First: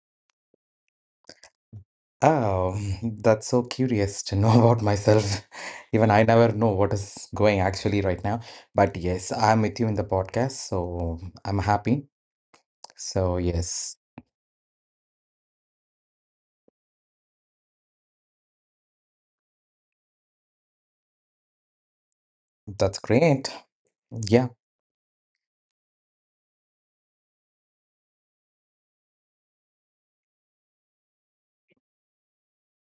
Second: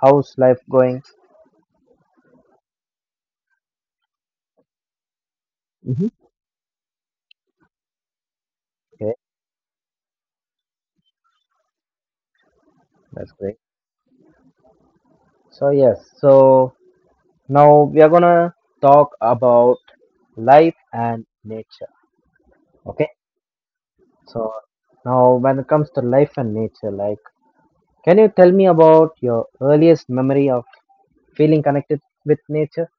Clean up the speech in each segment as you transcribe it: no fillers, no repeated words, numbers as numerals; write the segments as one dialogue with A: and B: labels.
A: how's life going?
B: Oh, that's so curious to know about myself.
A: hmm
B: Even I never know what is going actually right now. But
A: Okay,
B: yes, I'm with you in the podcast, so I'm happy.
A: that's
B: So,
A: great.
B: yes,
A: So yes, so now we are gonna talk about life and nature.
B: that's
A: Okay,
B: great.
A: so
B: Yeah.
A: now when it comes to life and nature. Can you tell me about your earliest memory of feeling connected with nature?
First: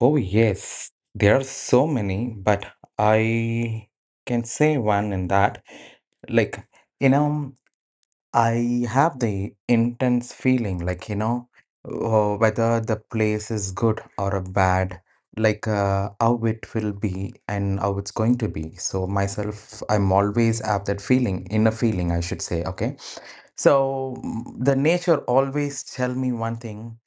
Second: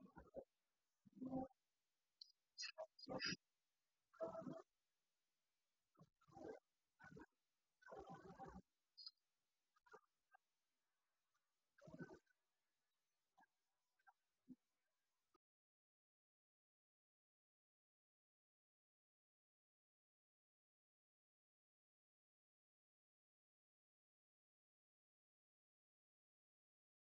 B: Oh, yes, there are so many, but I can say one in that. Like, you know. I have the intense feeling, like, whether the place is good or a bad, like how it will be and how it's going to be. So myself, I'm always have that feeling, inner feeling, I should say. Okay. So the nature always tell me one thing.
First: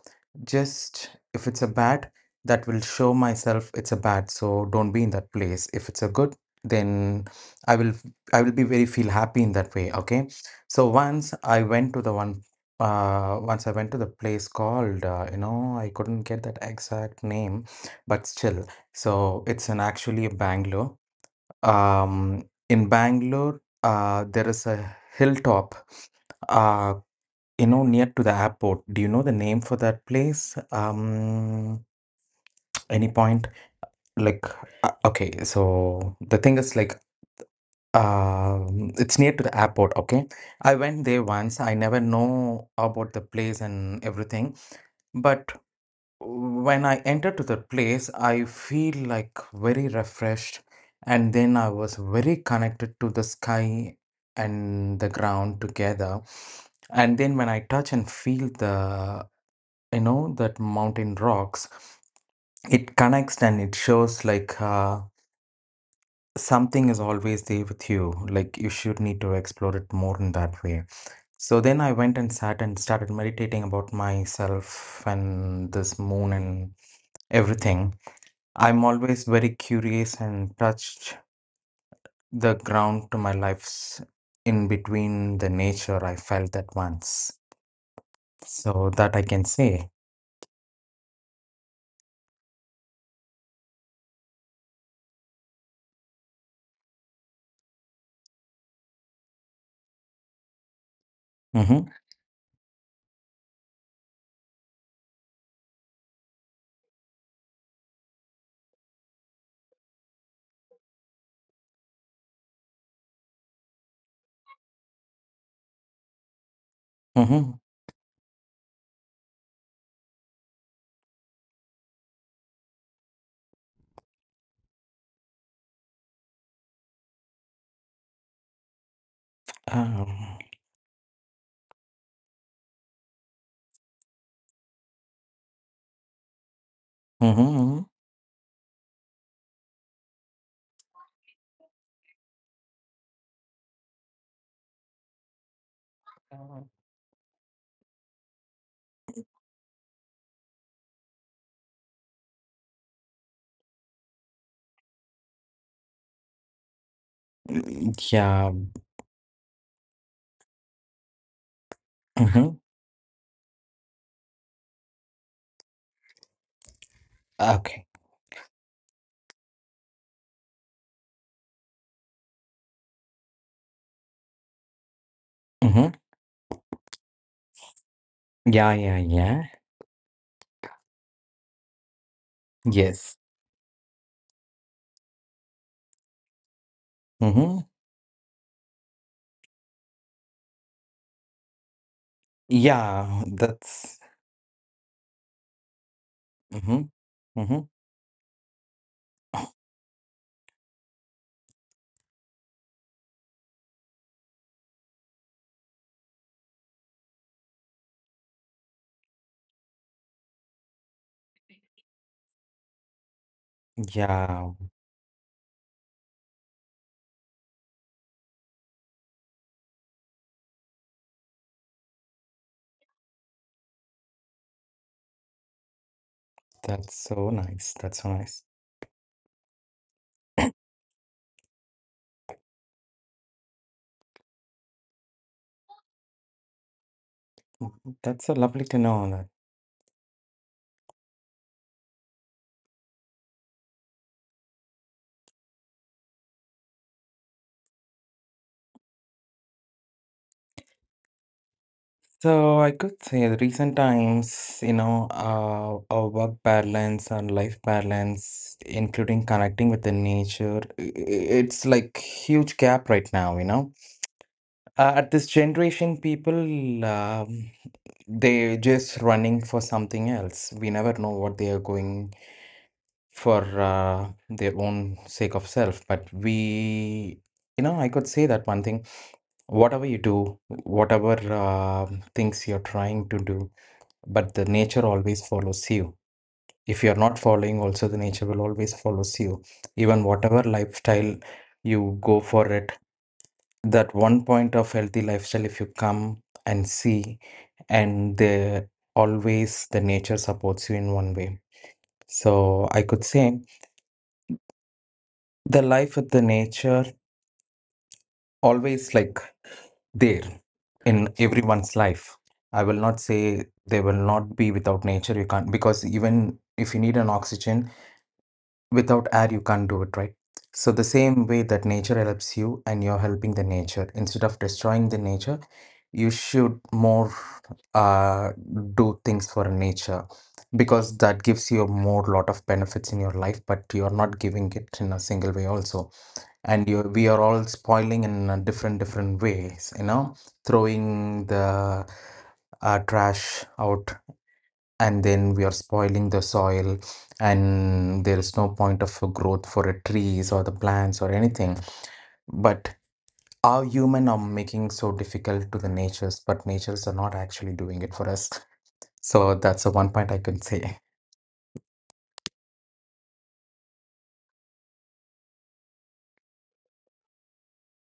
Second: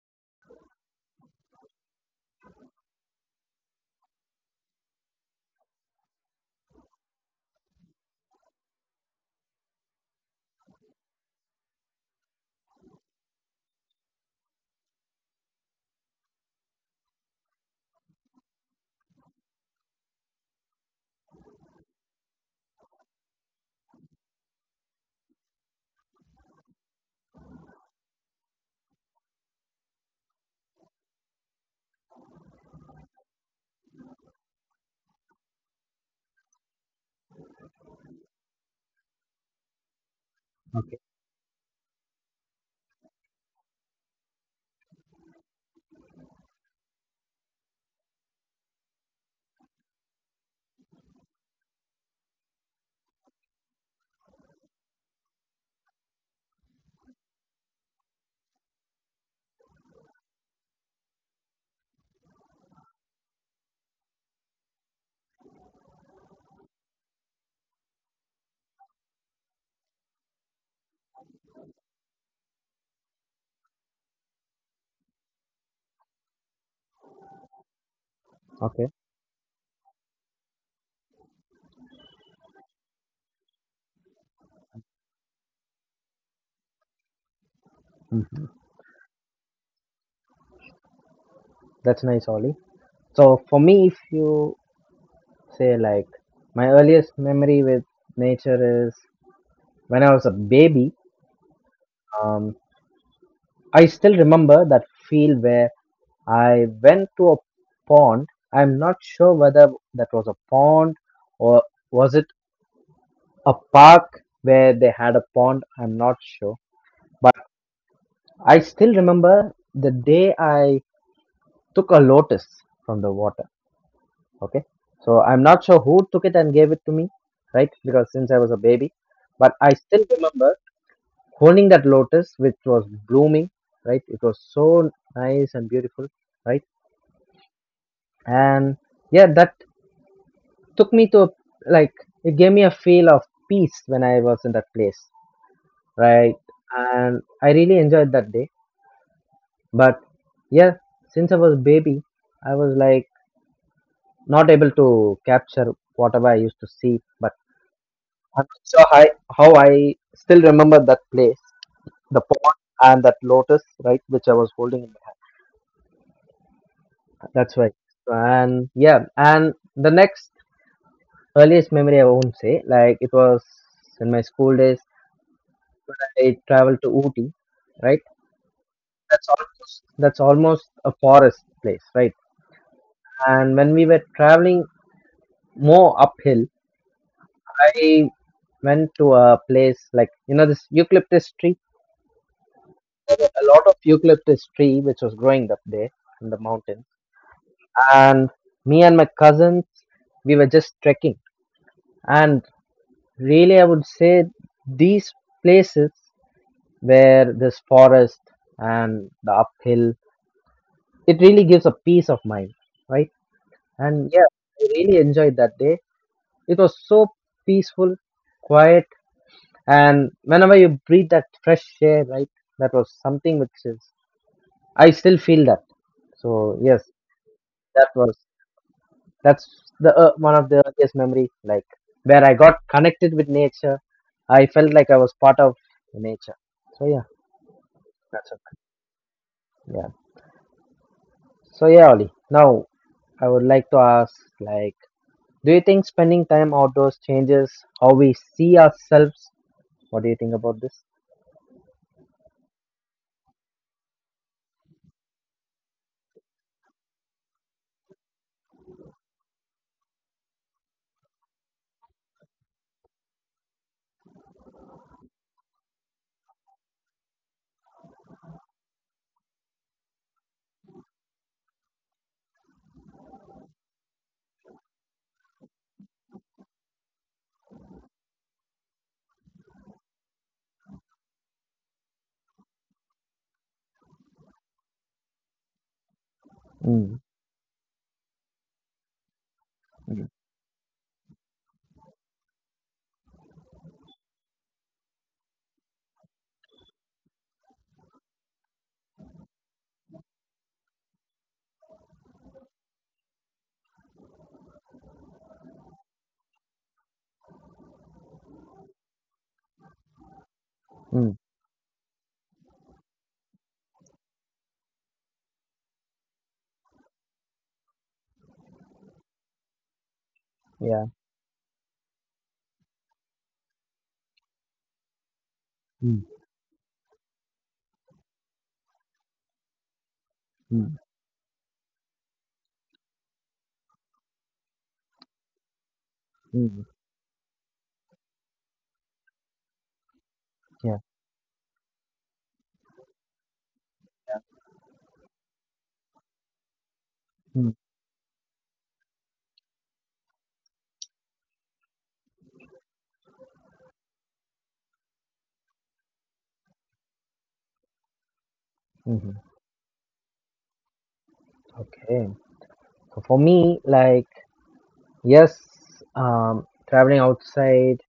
B: Just if it's a bad, that will show myself it's a bad, so don't be in that place. If it's a good, then I will I will be very feel happy in that way. Okay. So once I went to the place called I couldn't get that exact name, but still. So it's an actually a Bangalore. Um in Bangalore there is a hilltop, uh you know, near to the airport. Do you know the name for that place? Any point? Like, okay, so the thing is like, it's near to the airport. Okay, I went there once. I never know about the place and everything, but when I entered to the place, I feel like very refreshed, and then I was very connected to the sky and the ground together. And then when I touch and feel the, that mountain rocks, it connects and it shows like, something is always there with you, like you should need to explore it more in that way. So then I went and sat and started meditating about myself and this moon and everything. I'm
A: Okay,
B: always very curious and touched the ground to my life's in between the nature, I felt that once,
A: hmm
B: so that I can say.
A: that's nice, Ollie. So, for me, if you say like my earliest memory with nature is when I was a baby.
B: Mm-hmm,
A: um, I still remember that feel where I went to a pond. I'm not sure whether that was a pond or was it a park where they had a pond. I'm not sure. But
B: mm-hmm,
A: I still remember the day I took a lotus from the water. Okay, so I'm not sure who took it and gave it to me, right? Because since I was a baby, but I still
B: um,
A: remember holding that lotus, which was blooming, right? It was so nice and beautiful, right?
B: mm-hmm.
A: And yeah, that took me to a, like it gave me a feel of peace when I was in that place, right?
B: Mm-hmm.
A: And I really enjoyed that day. But yeah, since I was a baby, I was like not able to capture whatever I used to see. But
B: Mm,
A: I'm
B: yeah.
A: not sure how I still remember that place, the
B: Mhm.
A: pond and that lotus, right, which I was holding in my hand. That's right.
B: Okay.
A: And yeah, and the next earliest memory I won't say, like it was in my school days,
B: Mhm.
A: I traveled to Ooty, right?
B: Yeah, yeah, yeah.
A: That's almost a forest place, right?
B: Yes.
A: And when we were traveling more uphill,
B: Mhm.
A: I went to a place like, you know, this eucalyptus tree.
B: Yeah,
A: A lot of
B: that's
A: eucalyptus tree which was growing up there in the mountain.
B: mhm. Mhm.
A: And me and my cousins, we were just trekking. And really, I would say these places where this forest and the uphill, it really gives a peace of mind, right? And yeah,
B: Yeah,
A: I really enjoyed that day. It was so peaceful, quiet, and whenever you breathe that fresh air, right, that was something which is, I still feel that. So, yes,
B: that's so nice.
A: that
B: That's so
A: was
B: nice.
A: That's the one of the earliest memory, like where I got connected with nature. I felt like I was part of nature. So yeah,
B: That's so
A: that's okay.
B: lovely to know that.
A: Yeah. So yeah, Ollie. Now I would like to ask, like, do you think spending time outdoors changes how we see ourselves? What do you think about this?
B: So I could say the recent times, you know, our work balance and life balance, including connecting with the nature, it's like huge gap right now, you know. At this generation, people, they just running for something else. We never know what they are going for, their own sake of self. But we, you know, I could say that one thing. Whatever you do, whatever things you're trying to do, but the nature always follows you. If you're
A: Mm,
B: not following, also the nature will always follows you. Even
A: mm,
B: whatever lifestyle you go for it, that one point of healthy lifestyle, if you come and see, and the always the nature supports you in one way. So I could say the life with the nature always, like, there in
A: mm,
B: everyone's life. I will not say they will not be without nature, you can't, because even if you need an oxygen, without air you can't do it, right? So the
A: yeah.
B: same way that nature helps you and you're helping the nature instead of destroying the nature,
A: Mm,
B: you should more, uh, do things for nature,
A: mm,
B: because that gives you a more lot of benefits in your life, but you're not giving it in a single way also.
A: mm,
B: And you we are all spoiling in a different different ways, you know,
A: yeah.
B: throwing the, trash out, and then we are spoiling the soil,
A: Mm,
B: and there is no point of growth for the trees or the plants or anything. But our human are making so difficult to the natures, but natures are not actually doing it for us.
A: hmm
B: So that's the one point I can say.
A: Okay. So for me, like, yes, traveling outside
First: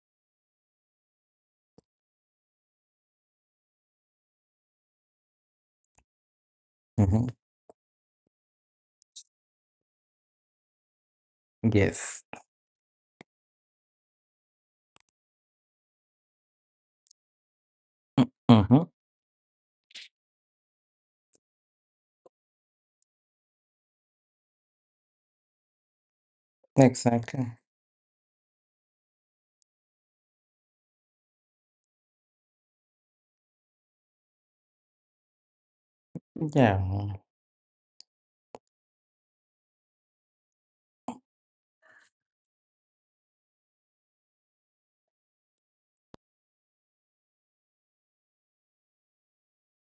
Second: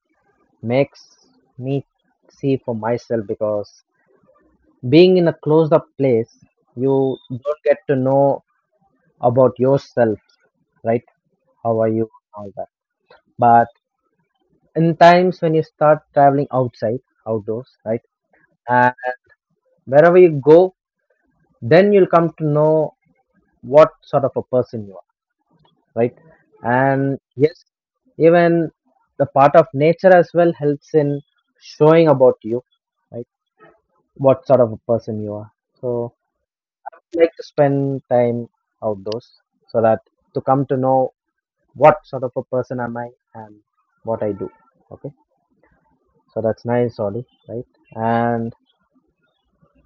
A: makes me see for myself because being in a closed up place, you
B: Hmm.
A: don't get to know about yourself, right? How are you,
B: Yes.
A: all that. But in times when you start traveling outside, outdoors, right?
B: Hmm.
A: And wherever you go, then you'll come to know what sort of a person you are, right? And
B: Exactly.
A: yes, even the part of nature as well helps in showing about you, right? What sort of a person you are. So
B: Yeah.
A: like to spend time outdoors so that to come to know what sort of a person am I and what I do. Okay, so that's nice, Ollie, right? And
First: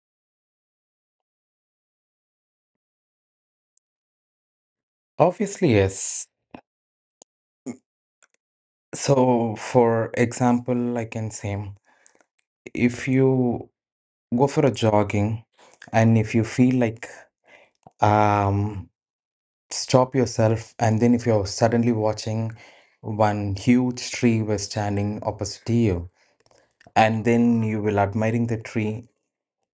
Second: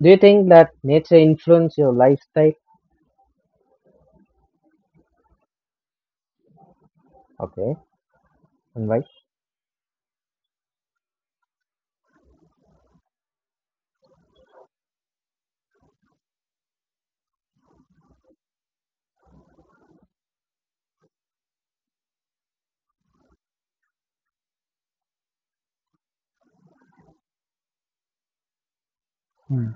A: do you think that nature influence your lifestyle?
B: Obviously yes.
A: Okay, and why?
B: So for example I can say, if you go for a jogging and if you feel like, um stop yourself, and then if you're suddenly watching one huge tree was standing opposite to you, and then you will admiring the tree,
A: Mm.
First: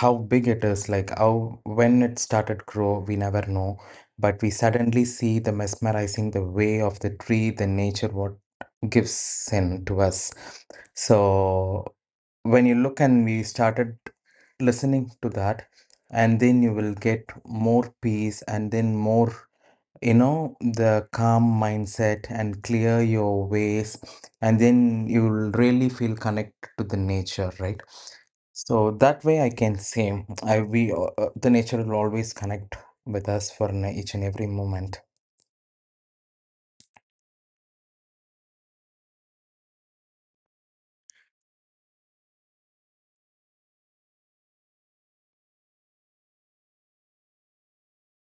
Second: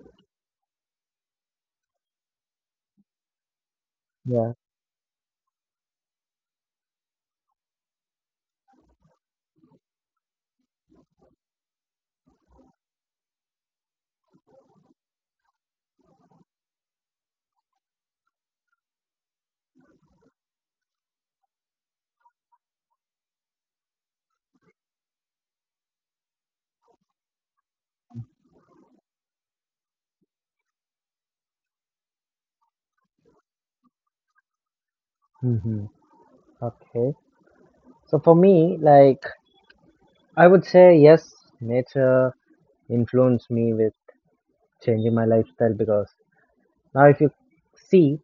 B: how big it is, like how when it started grow we never know, but we
A: Yeah.
B: suddenly see the mesmerizing the way of the tree, the nature what gives in to us. So when you look and we started listening to that, and then you will get more peace and then more, you know, the calm mindset and clear your ways, and then you'll really feel connected to the nature, right? So that way I can say I we the nature will always connect with us for each and every moment.
A: Mm-hmm. Okay. So for me, like I would say yes, nature influenced me with changing my lifestyle because now if you see,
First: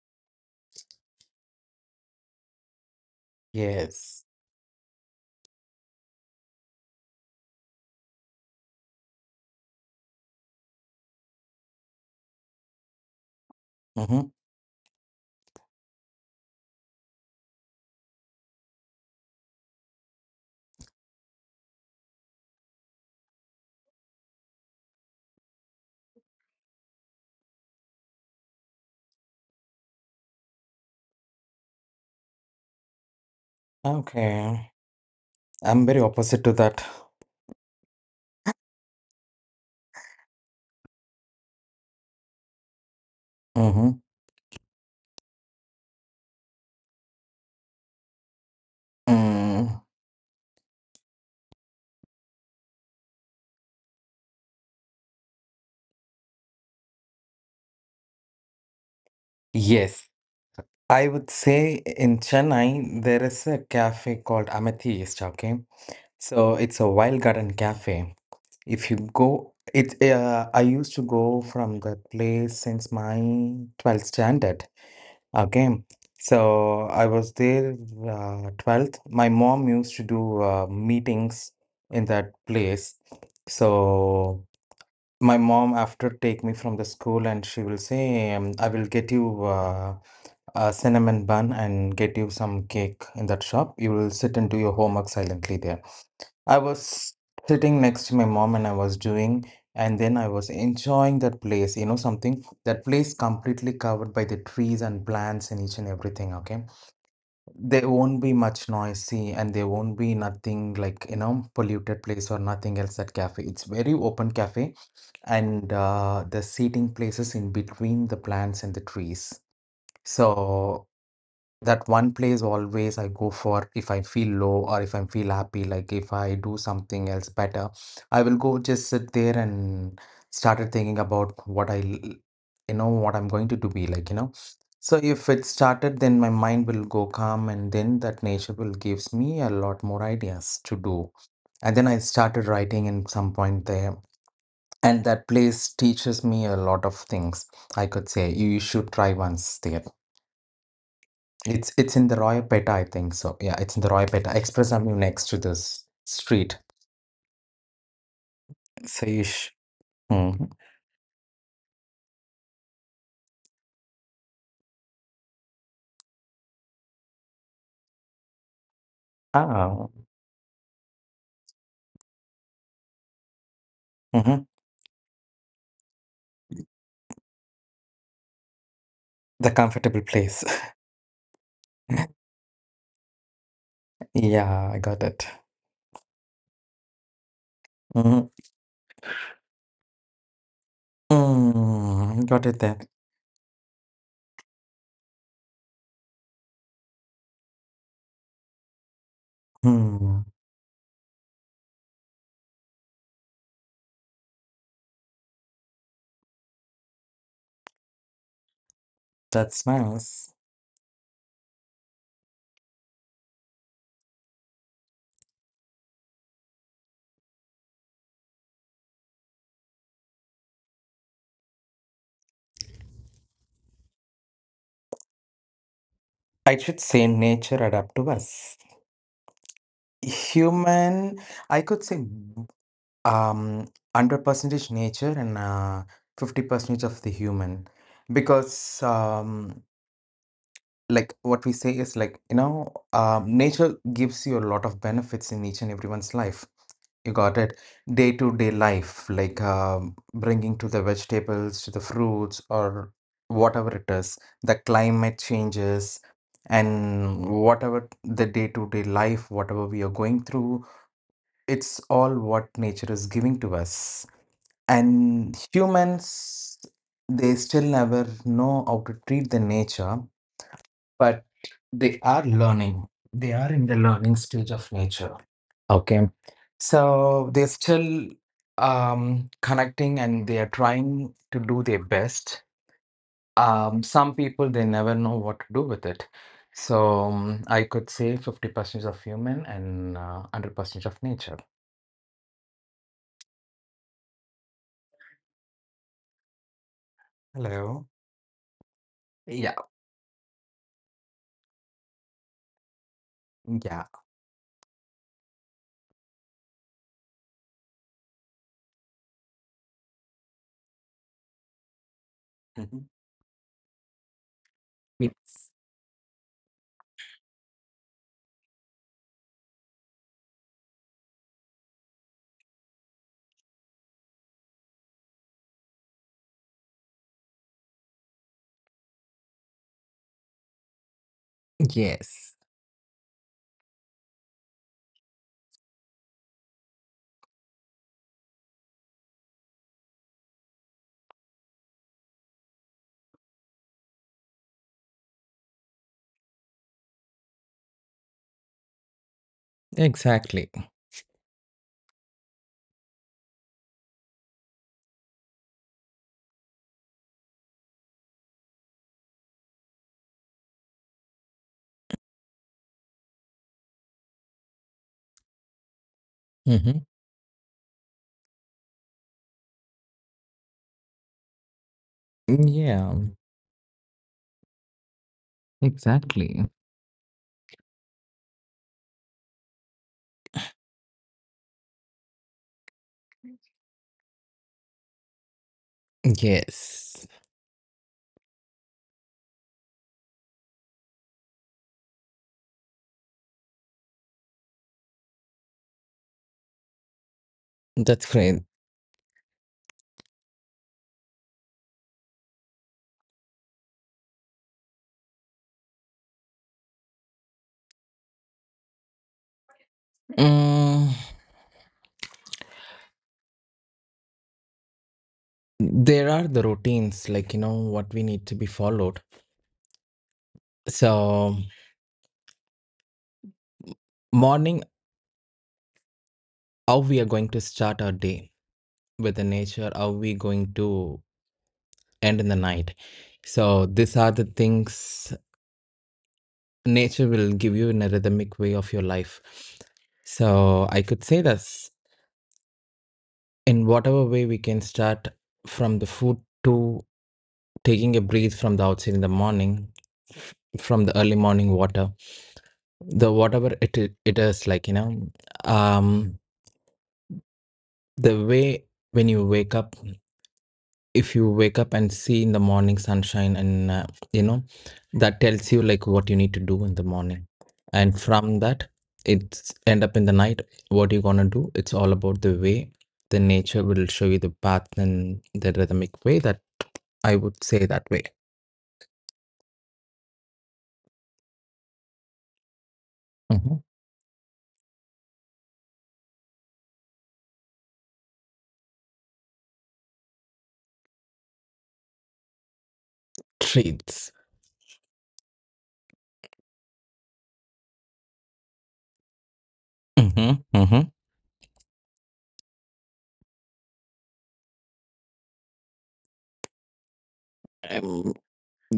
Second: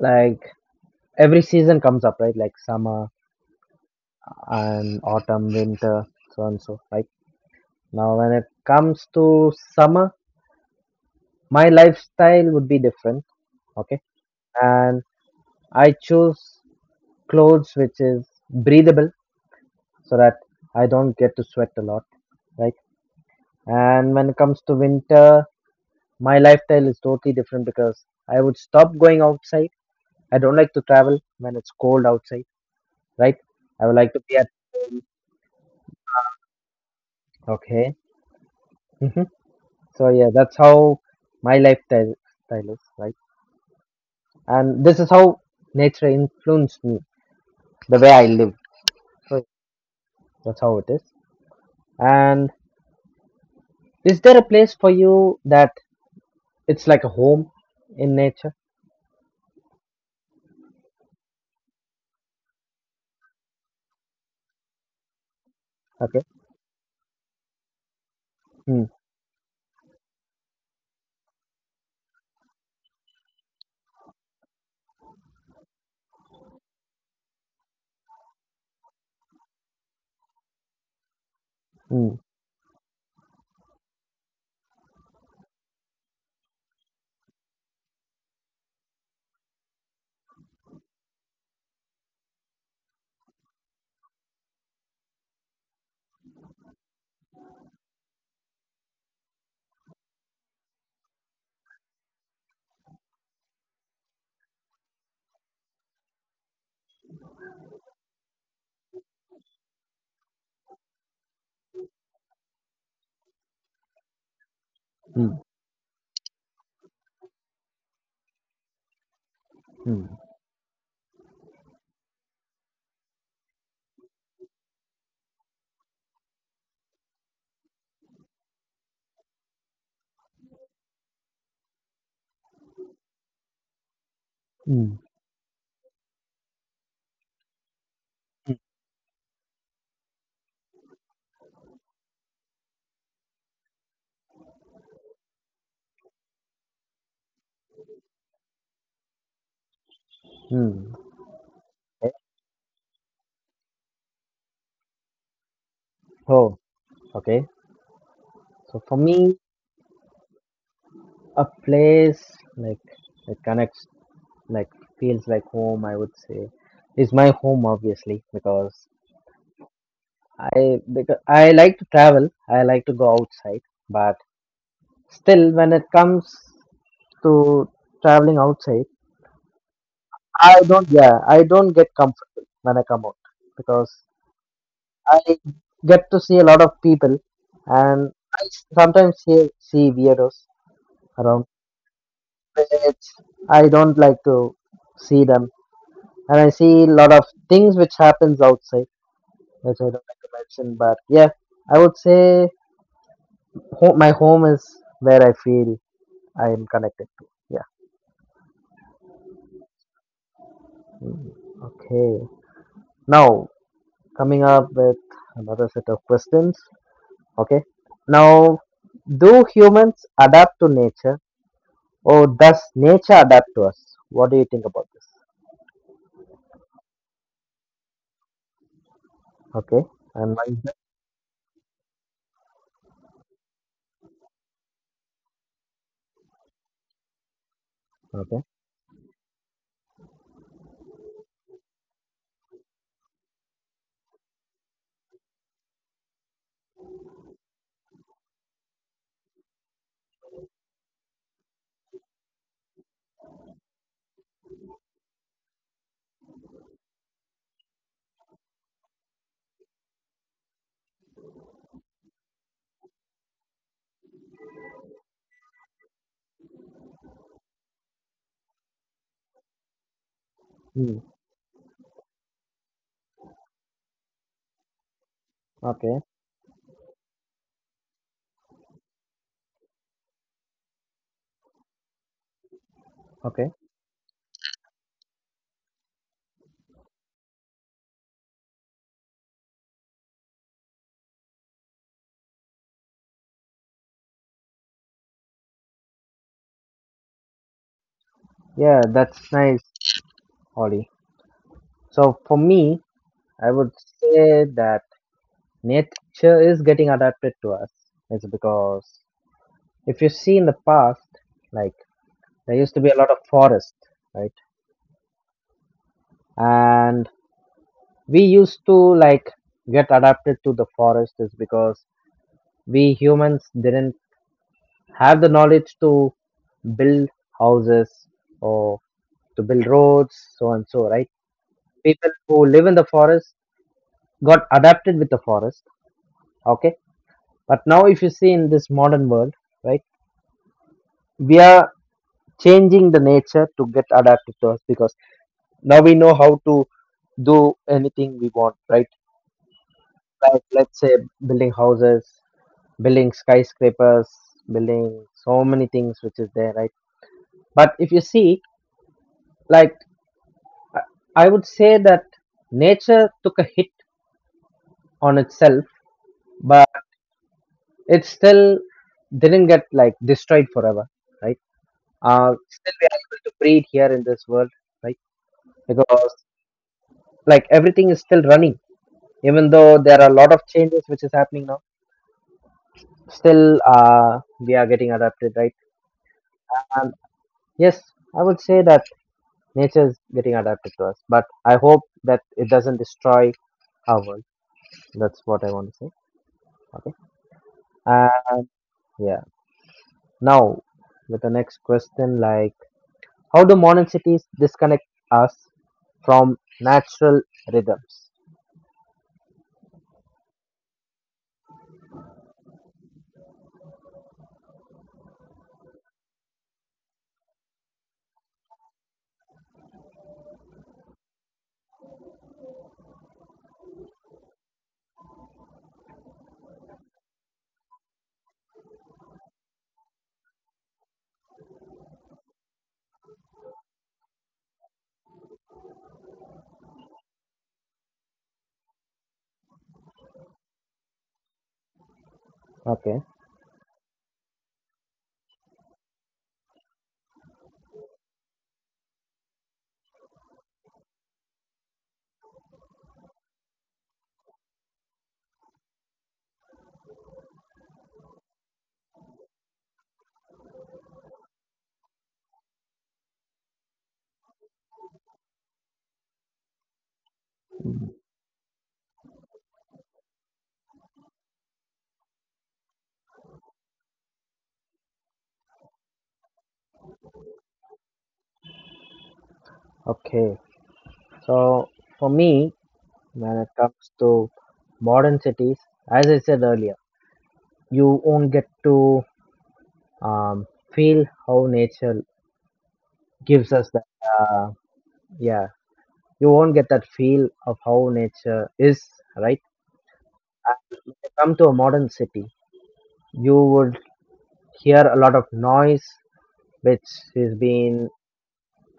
A: like every season comes up, right? Like summer,
B: Yes.
A: and autumn, winter, so on and so. Right now, when it comes to summer, my lifestyle would be different. Okay,
B: Mm-hmm.
A: and I choose clothes which is breathable so that I don't get to sweat a lot. Right, and when it comes to winter, my lifestyle is totally different because I would stop going outside. I don't like to travel when it's cold outside. Right, I would like to be at
B: Okay. I'm very opposite to that.
A: okay. hmm So yeah, that's how my lifestyle style is. Right.
B: Mm-hmm.
A: And this is how nature influenced me the way I live. So
B: Mm.
A: that's how it is. And is there a place for you that it's like a home in nature?
B: Yes, I would say in Chennai there is a cafe called Amethyst. Okay.
A: Okay.
B: So it's a wild garden cafe. If
A: mm,
B: you go, it, I used to go from the place since my 12th standard. Okay, so I was there, 12th. My mom used to do, meetings in
A: mm,
B: that place. So my mom after take me from the school and she will say, I will get you, a cinnamon bun and get you some cake in that shop. You will sit and do your homework silently there. I was sitting next to my mom and I was doing, and then I was enjoying that place. You know, something that place completely covered by the trees and plants and each and everything. Okay, there won't be much noisy and there won't be nothing like, you know, polluted place or nothing else. That cafe, it's very open cafe,
A: mm,
B: and the seating places in between the plants and the trees.
A: mm,
B: So that one place always I go for if I feel low or if I feel happy, like if I do something else better, I will go just sit there and started thinking about what you know, what I'm going to do be like, you know. So
A: mm,
B: if it started, then my mind will go calm, and then that nature will gives me a lot more ideas to do. And then I started writing in some point there, and that place teaches me a lot of things. I could say you should try once there.
A: mm.
B: It's in
A: Okay.
B: the Royapettah, I think so. Yeah, it's in the Royapettah Express Avenue next to this street.
A: oh okay, so for me
B: Saish. Mm-hmm.
A: a place like it connects like feels like home I would say is my home obviously because
B: Ah,
A: I because I like to travel, I like to go outside, but
B: hmm.
A: still when it comes to traveling outside,
B: The comfortable place.
A: I don't, yeah, I don't get comfortable when I come out because
B: Yeah, I got it.
A: I get to see a lot of people and
B: Mm-hmm.
A: I sometimes see weirdos around.
B: Mm, got it then.
A: It's, I don't like to see them and I see a lot of things which happens outside, which I don't like
B: Hmm.
A: to mention, but yeah, I would say my home is where I feel I am connected to. Yeah.
B: That's nice.
A: Okay. Now, coming up with another set of questions. Okay. Now, do humans adapt to nature, or does nature adapt to us? What do you think about this?
B: I should say nature adapt to us.
A: Okay. And
B: Human, I could say um 100 percentage nature and 50 percentage of the human,
A: Okay.
B: because like what we say is like, you know, nature gives you a lot of benefits in each and everyone's life, you got it, day to day life, like, bringing to the vegetables to the fruits or whatever it is, the climate changes, and whatever the day to day life whatever we are going through, it's all what nature is giving to us. And humans, they still never know how to treat the nature,
A: Hmm.
B: but they are learning. They are in the learning stage of nature.
A: Okay.
B: Okay. So they're still, connecting and they are trying to do their best.
A: Okay.
B: Some people, they never know what to do with it. So, I could say 50% of human and, 100% of nature. Hello.
A: Yeah, that's
B: Yeah.
A: nice, Ollie. So for me, I would
B: Yeah.
A: say that nature is getting adapted to us. It's because if you see in the past, like there used to
B: Mhm.
A: be a lot of forest, right?
B: Y-.
A: And we used to like get adapted to the forest is because we humans didn't have the knowledge to build houses or to build roads, so and so, right? People
B: Yes.
A: who live in the forest got adapted with the forest, okay? But now, if you see in this modern world, right, we are changing the nature to get adapted to us because now we know how to do anything we want, right? Like,
B: Exactly.
A: let's say, building houses, building skyscrapers, building so many things which is there, right? But if you see, like I would say that nature took a hit on itself, but
B: Hmm.
A: it still didn't get like destroyed forever, right? Still we
B: Yeah.
A: are able to breathe here in this world, right? Because
B: Exactly.
A: like everything is still running, even though there are a lot of changes which is happening now. Still, we are getting adapted, right? And
B: Yes.
A: yes, I would say that nature is getting adapted to us, but I hope that it doesn't destroy our world. That's what I want to say. Okay.
B: That's
A: Uh,
B: great.
A: yeah. Now, with the next question, like how do modern cities disconnect us from natural rhythms?
B: Mm, there are the routines, like, you know, what we need to be followed. So, morning, how we are going to start our day with the nature, how we going to end in the night. So, these are the things nature will give you in a rhythmic way of your life. So, I could say this,
A: Okay,
B: in whatever way we can start from the food to taking a breath from the outside in the morning, from the early morning water, the whatever it is, like, you know, um the way, when you wake up, if you wake up and see in the morning sunshine and, you know, that tells you like what you need to do in the morning, and from that it's end up in the night what you're gonna do. It's all about the way the nature will show you the path and the rhythmic way, that I would say that way.
A: okay. So for me, when it
B: Hmm.
A: comes to modern cities, as I said earlier, you won't get to um, feel how nature gives us that.
B: Treats.
A: Uh, yeah, you won't get that feel of how nature is, right?
B: Hmm.
A: And when
B: Hmm.
A: you come to a modern city, you would hear a lot of noise which is been
B: um,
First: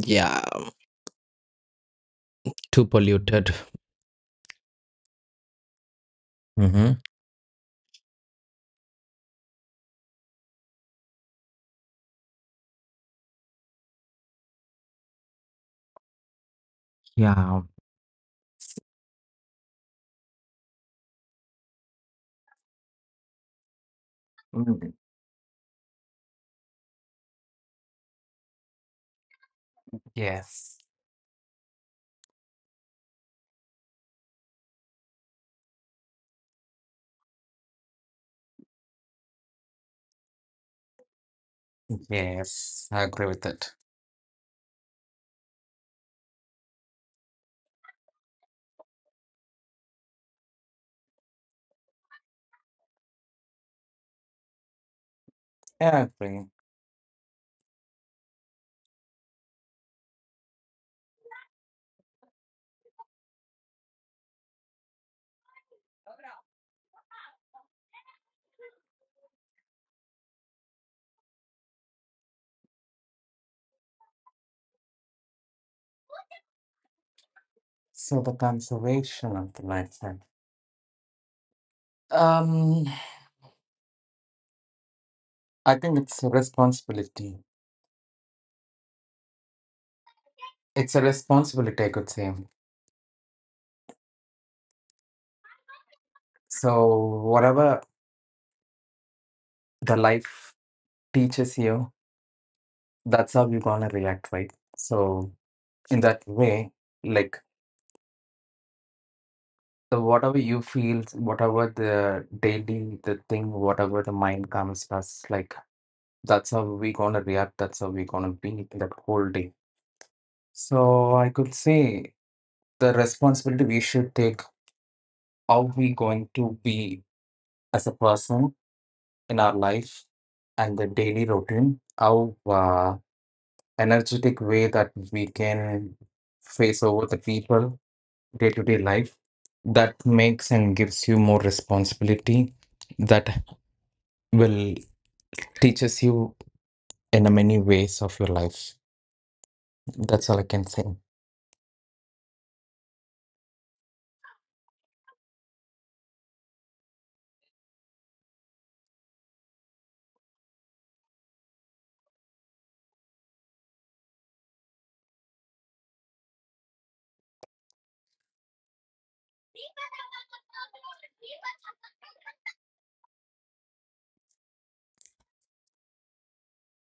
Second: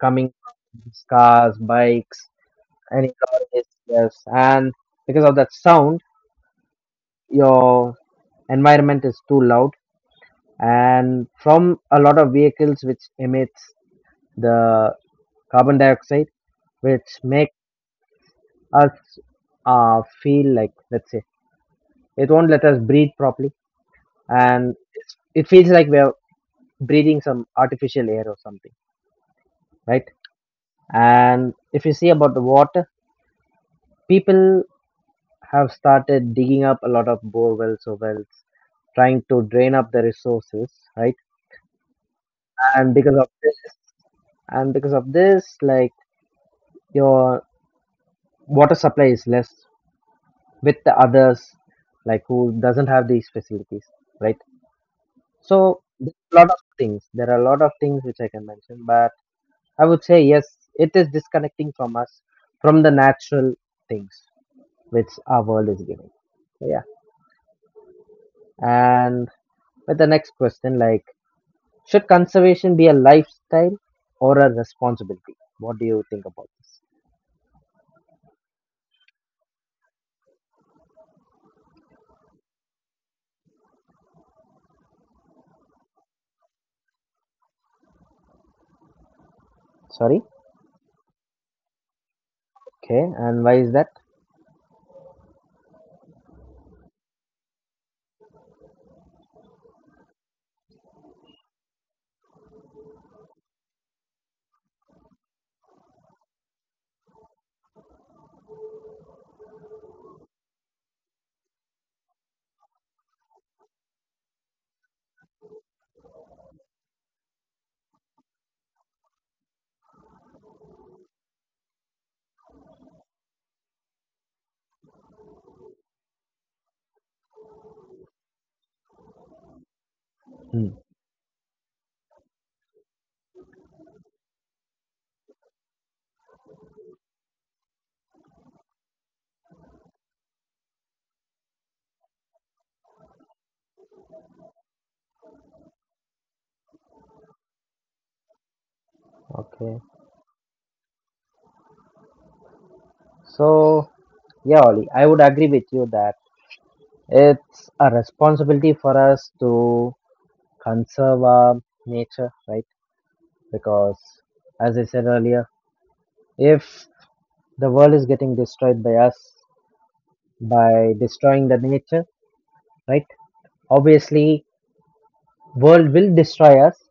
A: coming from these cars, bikes,
B: Too
A: any car
B: polluted.
A: is yes. And because of that sound,
B: Hmm.
A: your environment is too loud, and from a lot of vehicles which emits the carbon dioxide, which make
B: Yeah.
A: us feel like let's say it won't let us breathe properly, and
B: Mm,
A: it feels like we're breathing some artificial air or something, right?
B: yes,
A: And if you see about the water, people have started digging up a lot of bore wells or wells, trying to drain up the resources, right?
B: yes,
A: And
B: I agree with that.
A: because of this, like your water supply is less with the others, like who doesn't have these facilities, right?
B: I
A: So
B: agree.
A: There are a lot of things which I can mention, but I would say yes, it is disconnecting from us, from the natural things which our world is giving. So, yeah, and with the next question, like should conservation be a lifestyle or a responsibility? What do you think about this?
B: So the conservation of the lifestyle. Um, I think it's a responsibility.
A: Sorry.
B: It's a responsibility, I could say.
A: Okay. And why is that?
B: So whatever the life teaches you, that's how you're gonna react, right? So in that way, like the whatever you feel, whatever the daily the thing, whatever the mind comes to us, that's how we gonna react, that's how we gonna be that whole day. So I could say the responsibility we should take, how we going to be as a person in our life
A: Hmm.
B: and the daily routine, how energetic way that we can face over the people day to day life. That makes and gives you more responsibility that will teaches you in a many ways of your life.
A: Okay.
B: That's all I can say.
A: So yeah, Ollie, I would agree with you that it's a responsibility for us to conserve our nature, right? Because as I said earlier, if the world is getting destroyed by us by destroying the nature, right? Obviously, world will destroy us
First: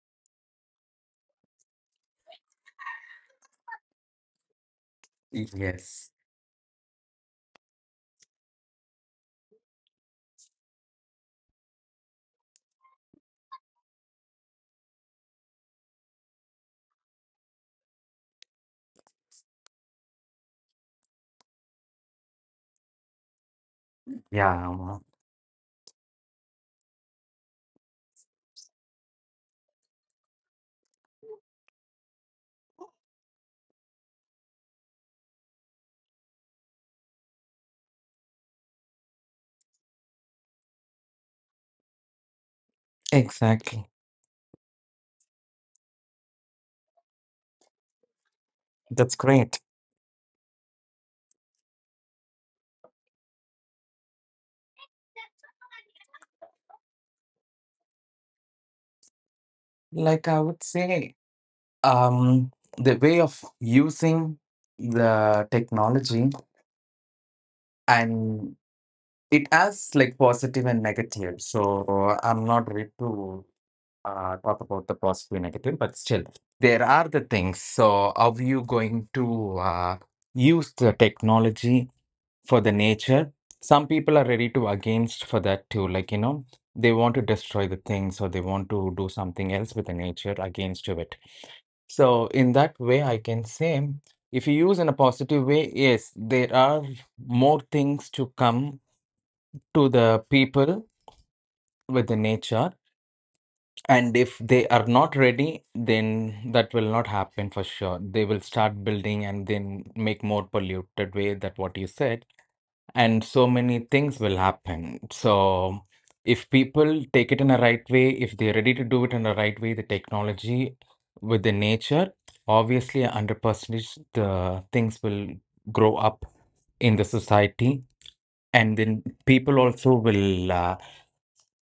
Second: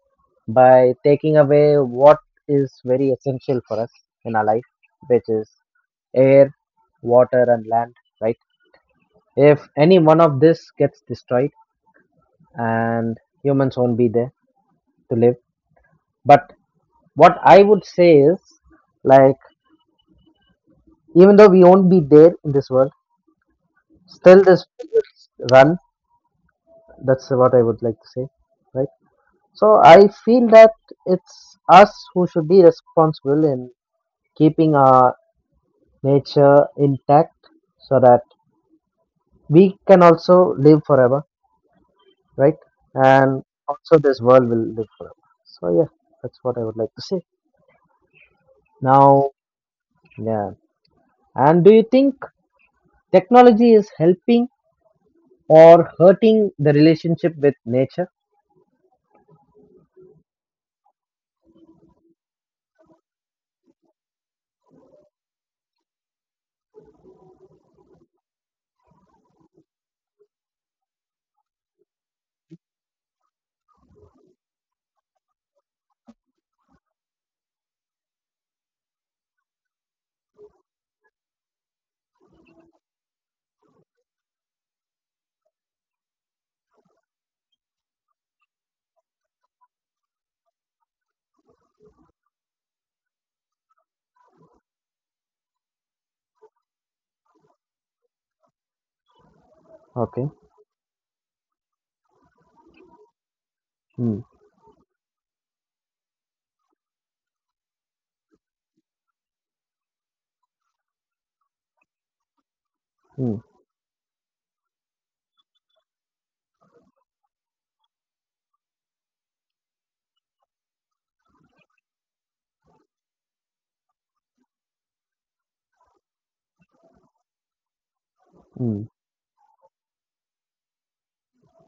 A: by taking away what is very essential for us in our life, which is
B: Yes.
A: air, water, and land. Right? If any one of this gets destroyed, and humans won't be there to live. But what I would say is, like, even though we won't be there in this world, still this
B: Yeah.
A: will run. That's what I would like to say, right? So I feel that it's us who should be responsible in keeping our nature intact so that we can also live forever, right? And
B: Exactly.
A: also this world will live forever. So yeah, that's what I would like to say.
B: That's
A: Now,
B: great.
A: yeah. And do you think technology is helping or hurting the relationship with nature?
B: Like I would say, um, the way of using the technology and it has like positive and negative. So I'm not ready to talk about the positive and negative, but still, there are the things. So how you going to use the technology for the nature. Some people are ready to against for that too. Like, you know, they want to destroy the things or they want to do something else with the nature against to it. So in that way, I can say if you use in a positive way, yes, there are more things to come to the
A: Okay.
B: people with the nature.
A: Hmm.
B: And if they are not ready, then that will not happen for sure. They will start building and then make more polluted way that what you said
A: Hmm.
B: and so many things will happen. So, if people take it in a right way, if they're ready to do it in a right way, the technology with the nature, obviously, under percent the things will grow up in the society. And
A: mm.
B: then people also will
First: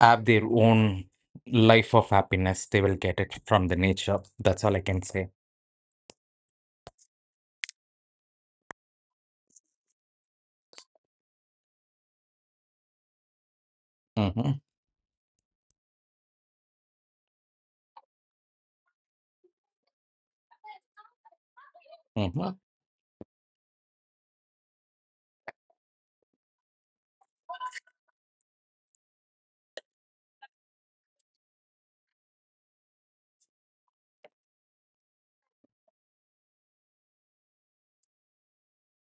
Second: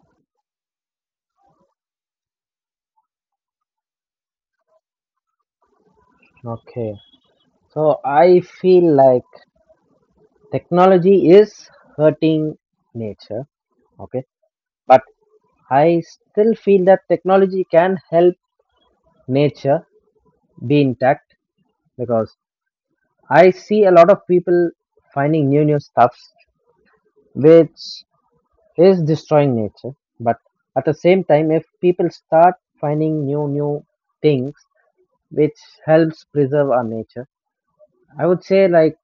B: have their own life of happiness. They will get it from the nature. That's all I can say.
A: Okay. So I feel like technology is hurting nature. Okay.
B: hmm
A: But I still feel that technology can help nature be intact because
B: hmm
A: I see a lot of people finding new stuffs which is destroying nature. But at the same time, if people start finding new things which helps preserve our nature, I would say, like,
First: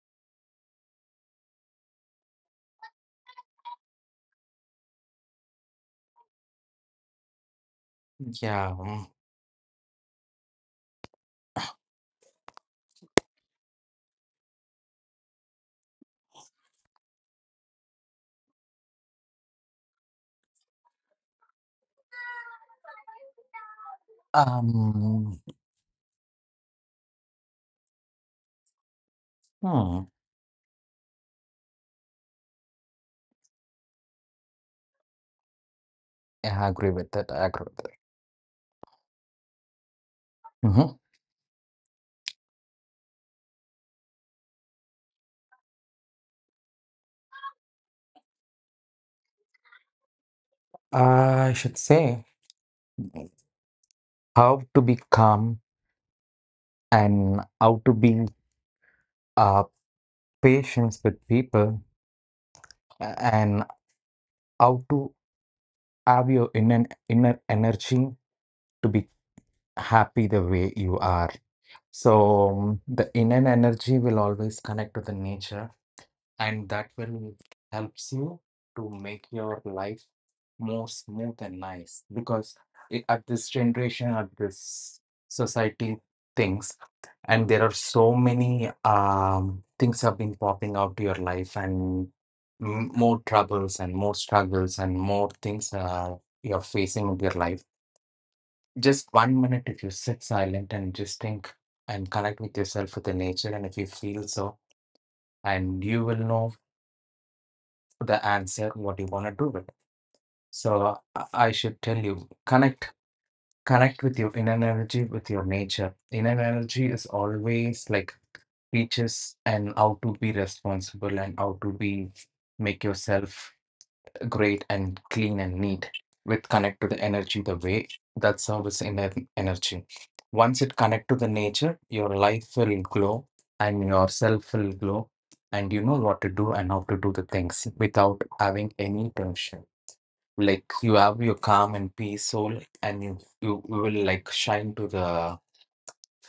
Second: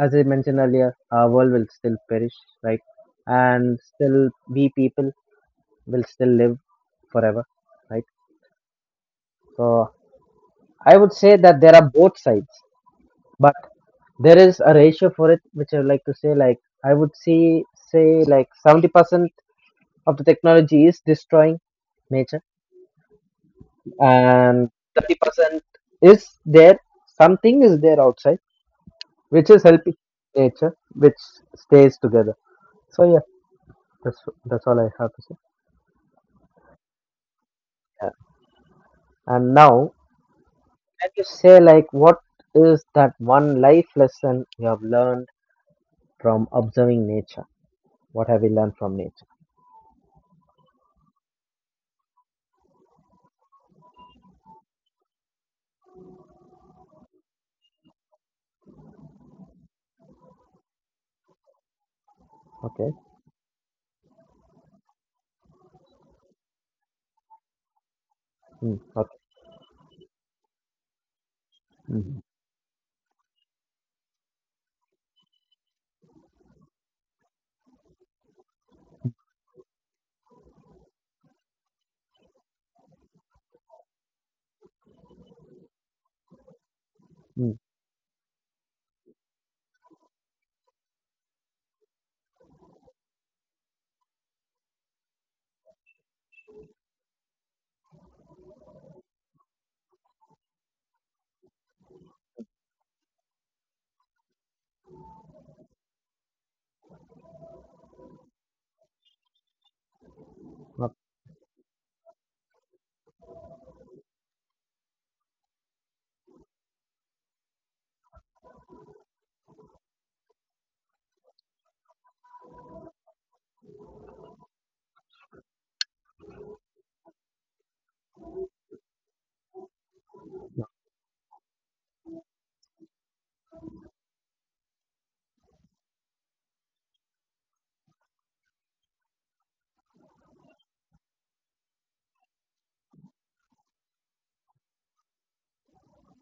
A: as I mentioned earlier, our world will still perish, right? And still we people will still live forever, right?
B: Yeah.
A: So I would say that there are both sides, but there is a ratio for it, which I would like to say, like, I would see, say, like 70% of the technology is destroying nature, and
B: Um,
A: 30% is there, something is there outside which is helping
B: hmm,
A: nature, which stays together. So yeah, that's that's all I have to say.
B: Yeah, I agree with that. I agree with that.
A: Yeah. And now,
B: Mm-hmm.
A: can you say, like, what is that one life lesson you have learned from observing nature? What have you learned from nature?
B: I should say how to be calm and how to be uh, patient with people
A: Okay.
B: and how to have your inner energy
A: Mm,
B: to be
A: okay.
B: happy the way you are. So
A: Mhm.
B: the inner energy will always connect to the nature and that will helps you to make your life more smooth and nice because at this generation at this society things and there are so many things have been popping out to your life and more troubles and more struggles and more things you're facing in your life just 1 minute if you sit silent and just think and connect with yourself with the nature and if you feel so and you will know the answer what you want to do with it so
A: Not,
B: I should tell you connect connect with your inner energy with your nature inner energy is always like teaches and how to be responsible and how to be make yourself great and clean and neat with connect to the energy the way that's how it's inner energy once it connect to the nature your life will glow and yourself will glow and you know what to do and how to do the things without having any tension like you have your calm and peace soul and you will like shine to the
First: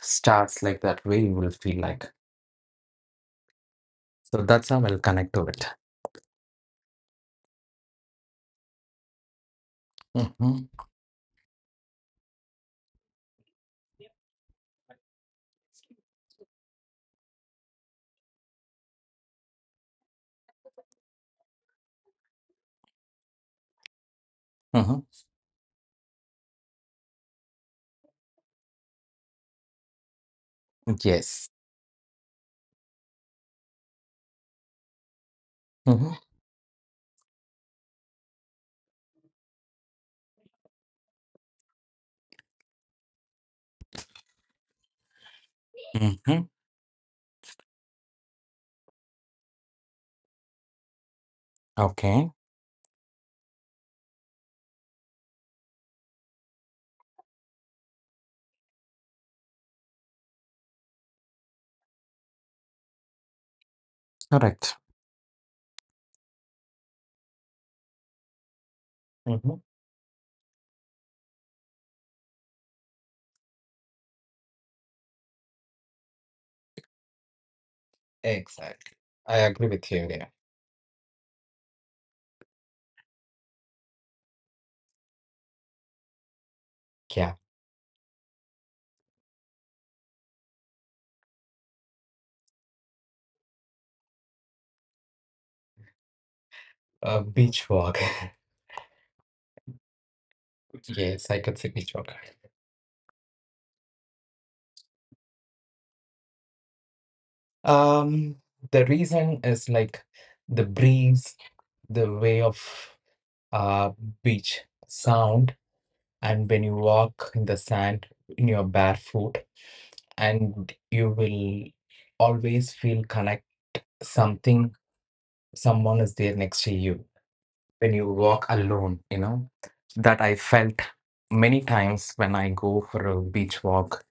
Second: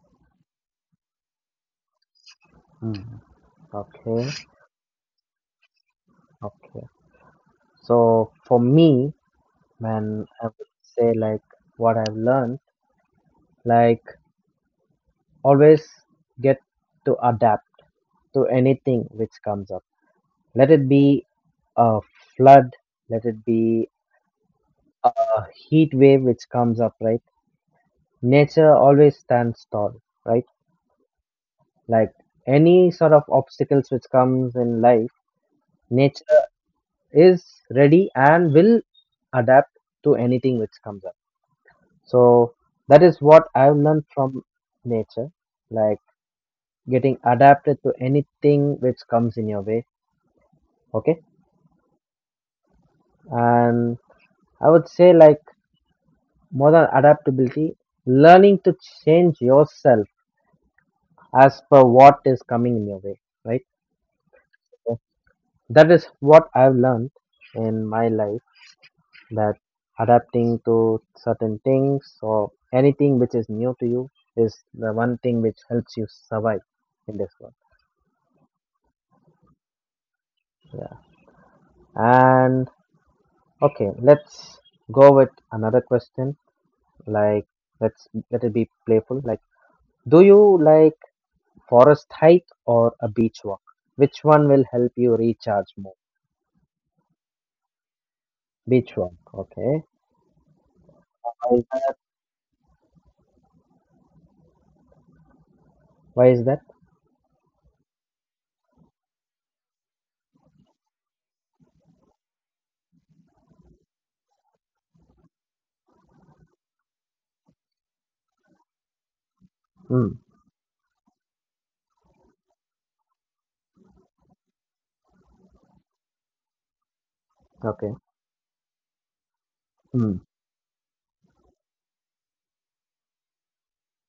B: stars like that way you will feel like
A: mm, okay,
B: so that's how I'll connect to it.
A: okay. So for me, man, I
B: Mm-hmm.
A: would say, like, what I've learned, like, always get to adapt to anything which comes up. Let it be a flood, let it be
B: Mm-hmm.
A: a heat wave which comes up, right? Nature always stands tall, right?
B: Yes.
A: Like any sort of obstacles which comes in life,
B: Mm-hmm.
A: nature is ready and will adapt to anything which comes up. So that is what I've learned from nature, like
B: Mm-hmm.
A: getting adapted to anything which comes in your way. Okay.
B: Okay.
A: And I would say, like, more than adaptability, learning to change yourself as per what is coming in your way, right?
B: Correct.
A: So that is what I've learned in my life,
B: Mm-hmm.
A: that adapting to certain things or anything which is new to you is the one thing which helps you survive in this world.
B: Exactly, I agree with you there.
A: Yeah. And okay, let's go with another question.
B: Yeah.
A: Like, let's let it be playful. Like, do you like forest hike or a beach walk? Which one will help you recharge more?
B: Beach walk.
A: Beach walk. Okay.
B: Yes, I could
A: Why is
B: say beach
A: that?
B: walk.
A: Why is that?
B: um the reason is like the breeze, the way of uh beach sound, and when you walk in the sand in your barefoot
A: Mm,
B: and you will always feel connect something, someone is there next to you when
A: okay.
B: you walk alone, you know,
A: Mm,
B: that I felt many times when I go for a beach walk,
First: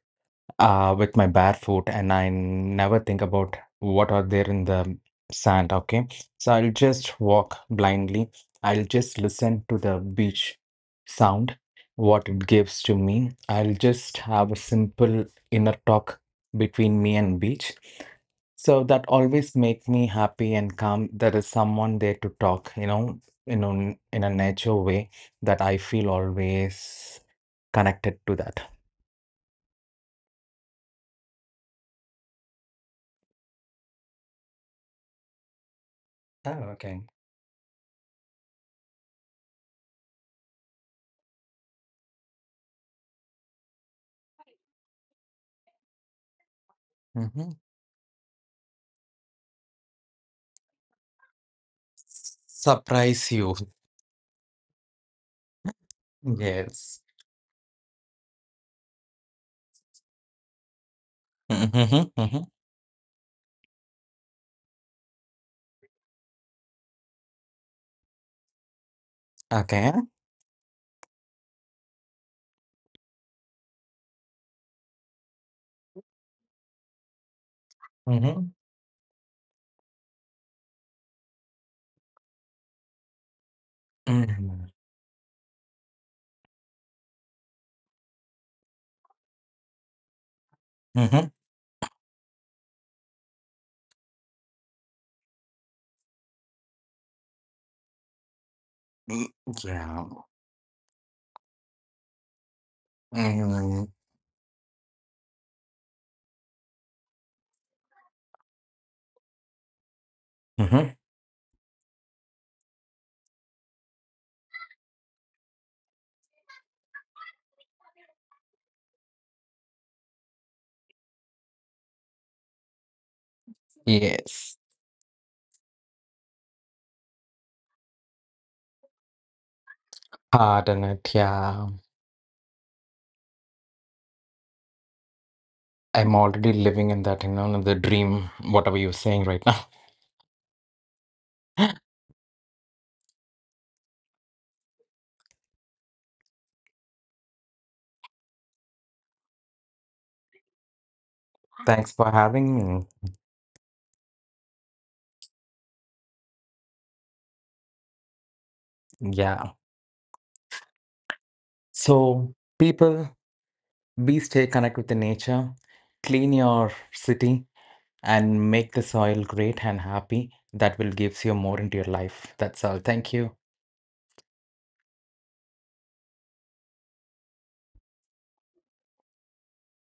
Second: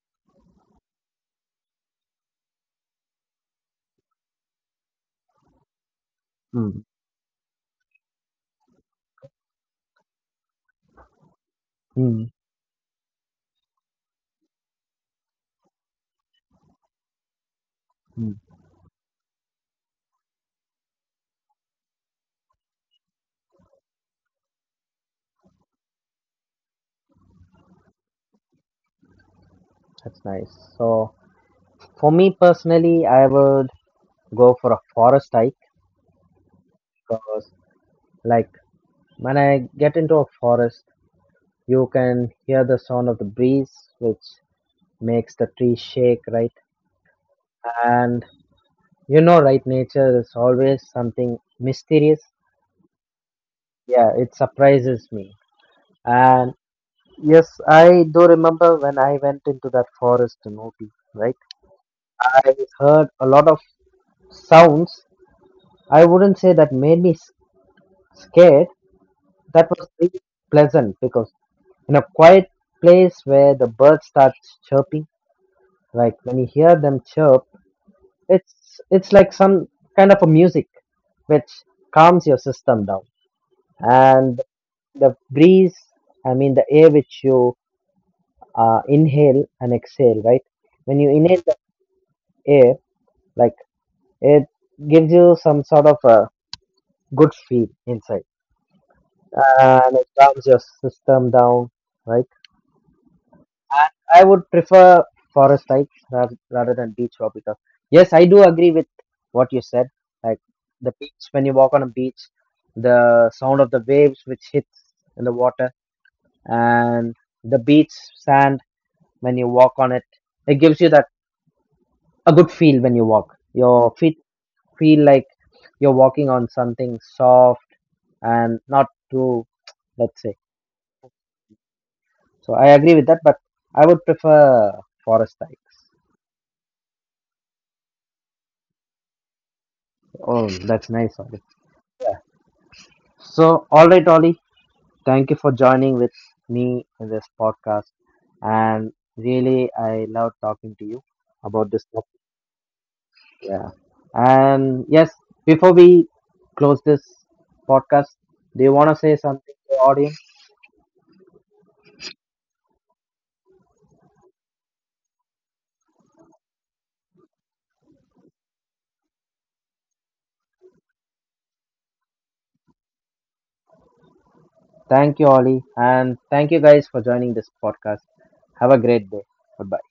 B: with my bare foot, and I never think about what are there in the sand. Okay. So I'll
A: mm,
B: just walk blindly. I'll just listen to the beach sound,
A: mm,
B: what it gives to me. I'll just have a simple inner talk between me and beach.
A: mm.
B: So that always make me happy and calm. There is someone there to talk, you know, in a nature way that I feel always connected to that.
A: That's nice. So, for me personally, I would go for a forest hike
B: Oh, okay.
A: because, like, when I get into a forest, you can hear the sound of the breeze, which makes the tree shake, right?
B: Mhm.
A: And you know, right, nature is always something mysterious.
B: Surprise you.
A: Yeah, it surprises me. And
B: Yes.
A: yes, I do remember when I went into that forest in Ooty, right?
B: Mhm, mhm.
A: I heard a lot of sounds. I wouldn't say that made me scared. That was
B: Okay.
A: really pleasant because in a quiet place where the birds start chirping, like when you hear them chirp,
B: Mhm.
A: it's like some kind of a music which calms your system down. And
B: Mhm.
A: the breeze, I mean the air which you inhale and exhale, right? When you
B: Mhm.
A: inhale the air, like it gives you some sort of a good feel inside,
B: Y-
A: and
B: Yeah.
A: it calms your system down, right?
B: Mhm.
A: And I would prefer forest types rather than beach raw because yes, I do agree with what you said. Like
B: Mhm.
A: the beach, when you walk on a beach, the sound of the waves which hits in the water, and the beach sand when you walk on it, it gives you that a good feel when you walk. Your feet
B: Yes.
A: feel like you're walking on something soft and not too, let's say.
B: Hard on it. Yeah.
A: So I agree with that, but I would prefer forest types.
B: I'm already living in that, you know, the dream, whatever you're saying right now.
A: Oh, that's nice, Ollie. So, all right, Ollie, thank you for joining with me in this podcast. And really, I love talking to you about this
B: Thanks for
A: topic.
B: having me.
A: Yeah. And yes, before we close this podcast, do you want to say something
B: Yeah.
A: to the audience?
B: So, people, be stay connected with the nature, clean your city, and make the soil great and happy. That will gives you more into your life. That's all. Thank you.
A: Thank you, Ollie. And thank you guys for joining this podcast. Have a great day. Goodbye.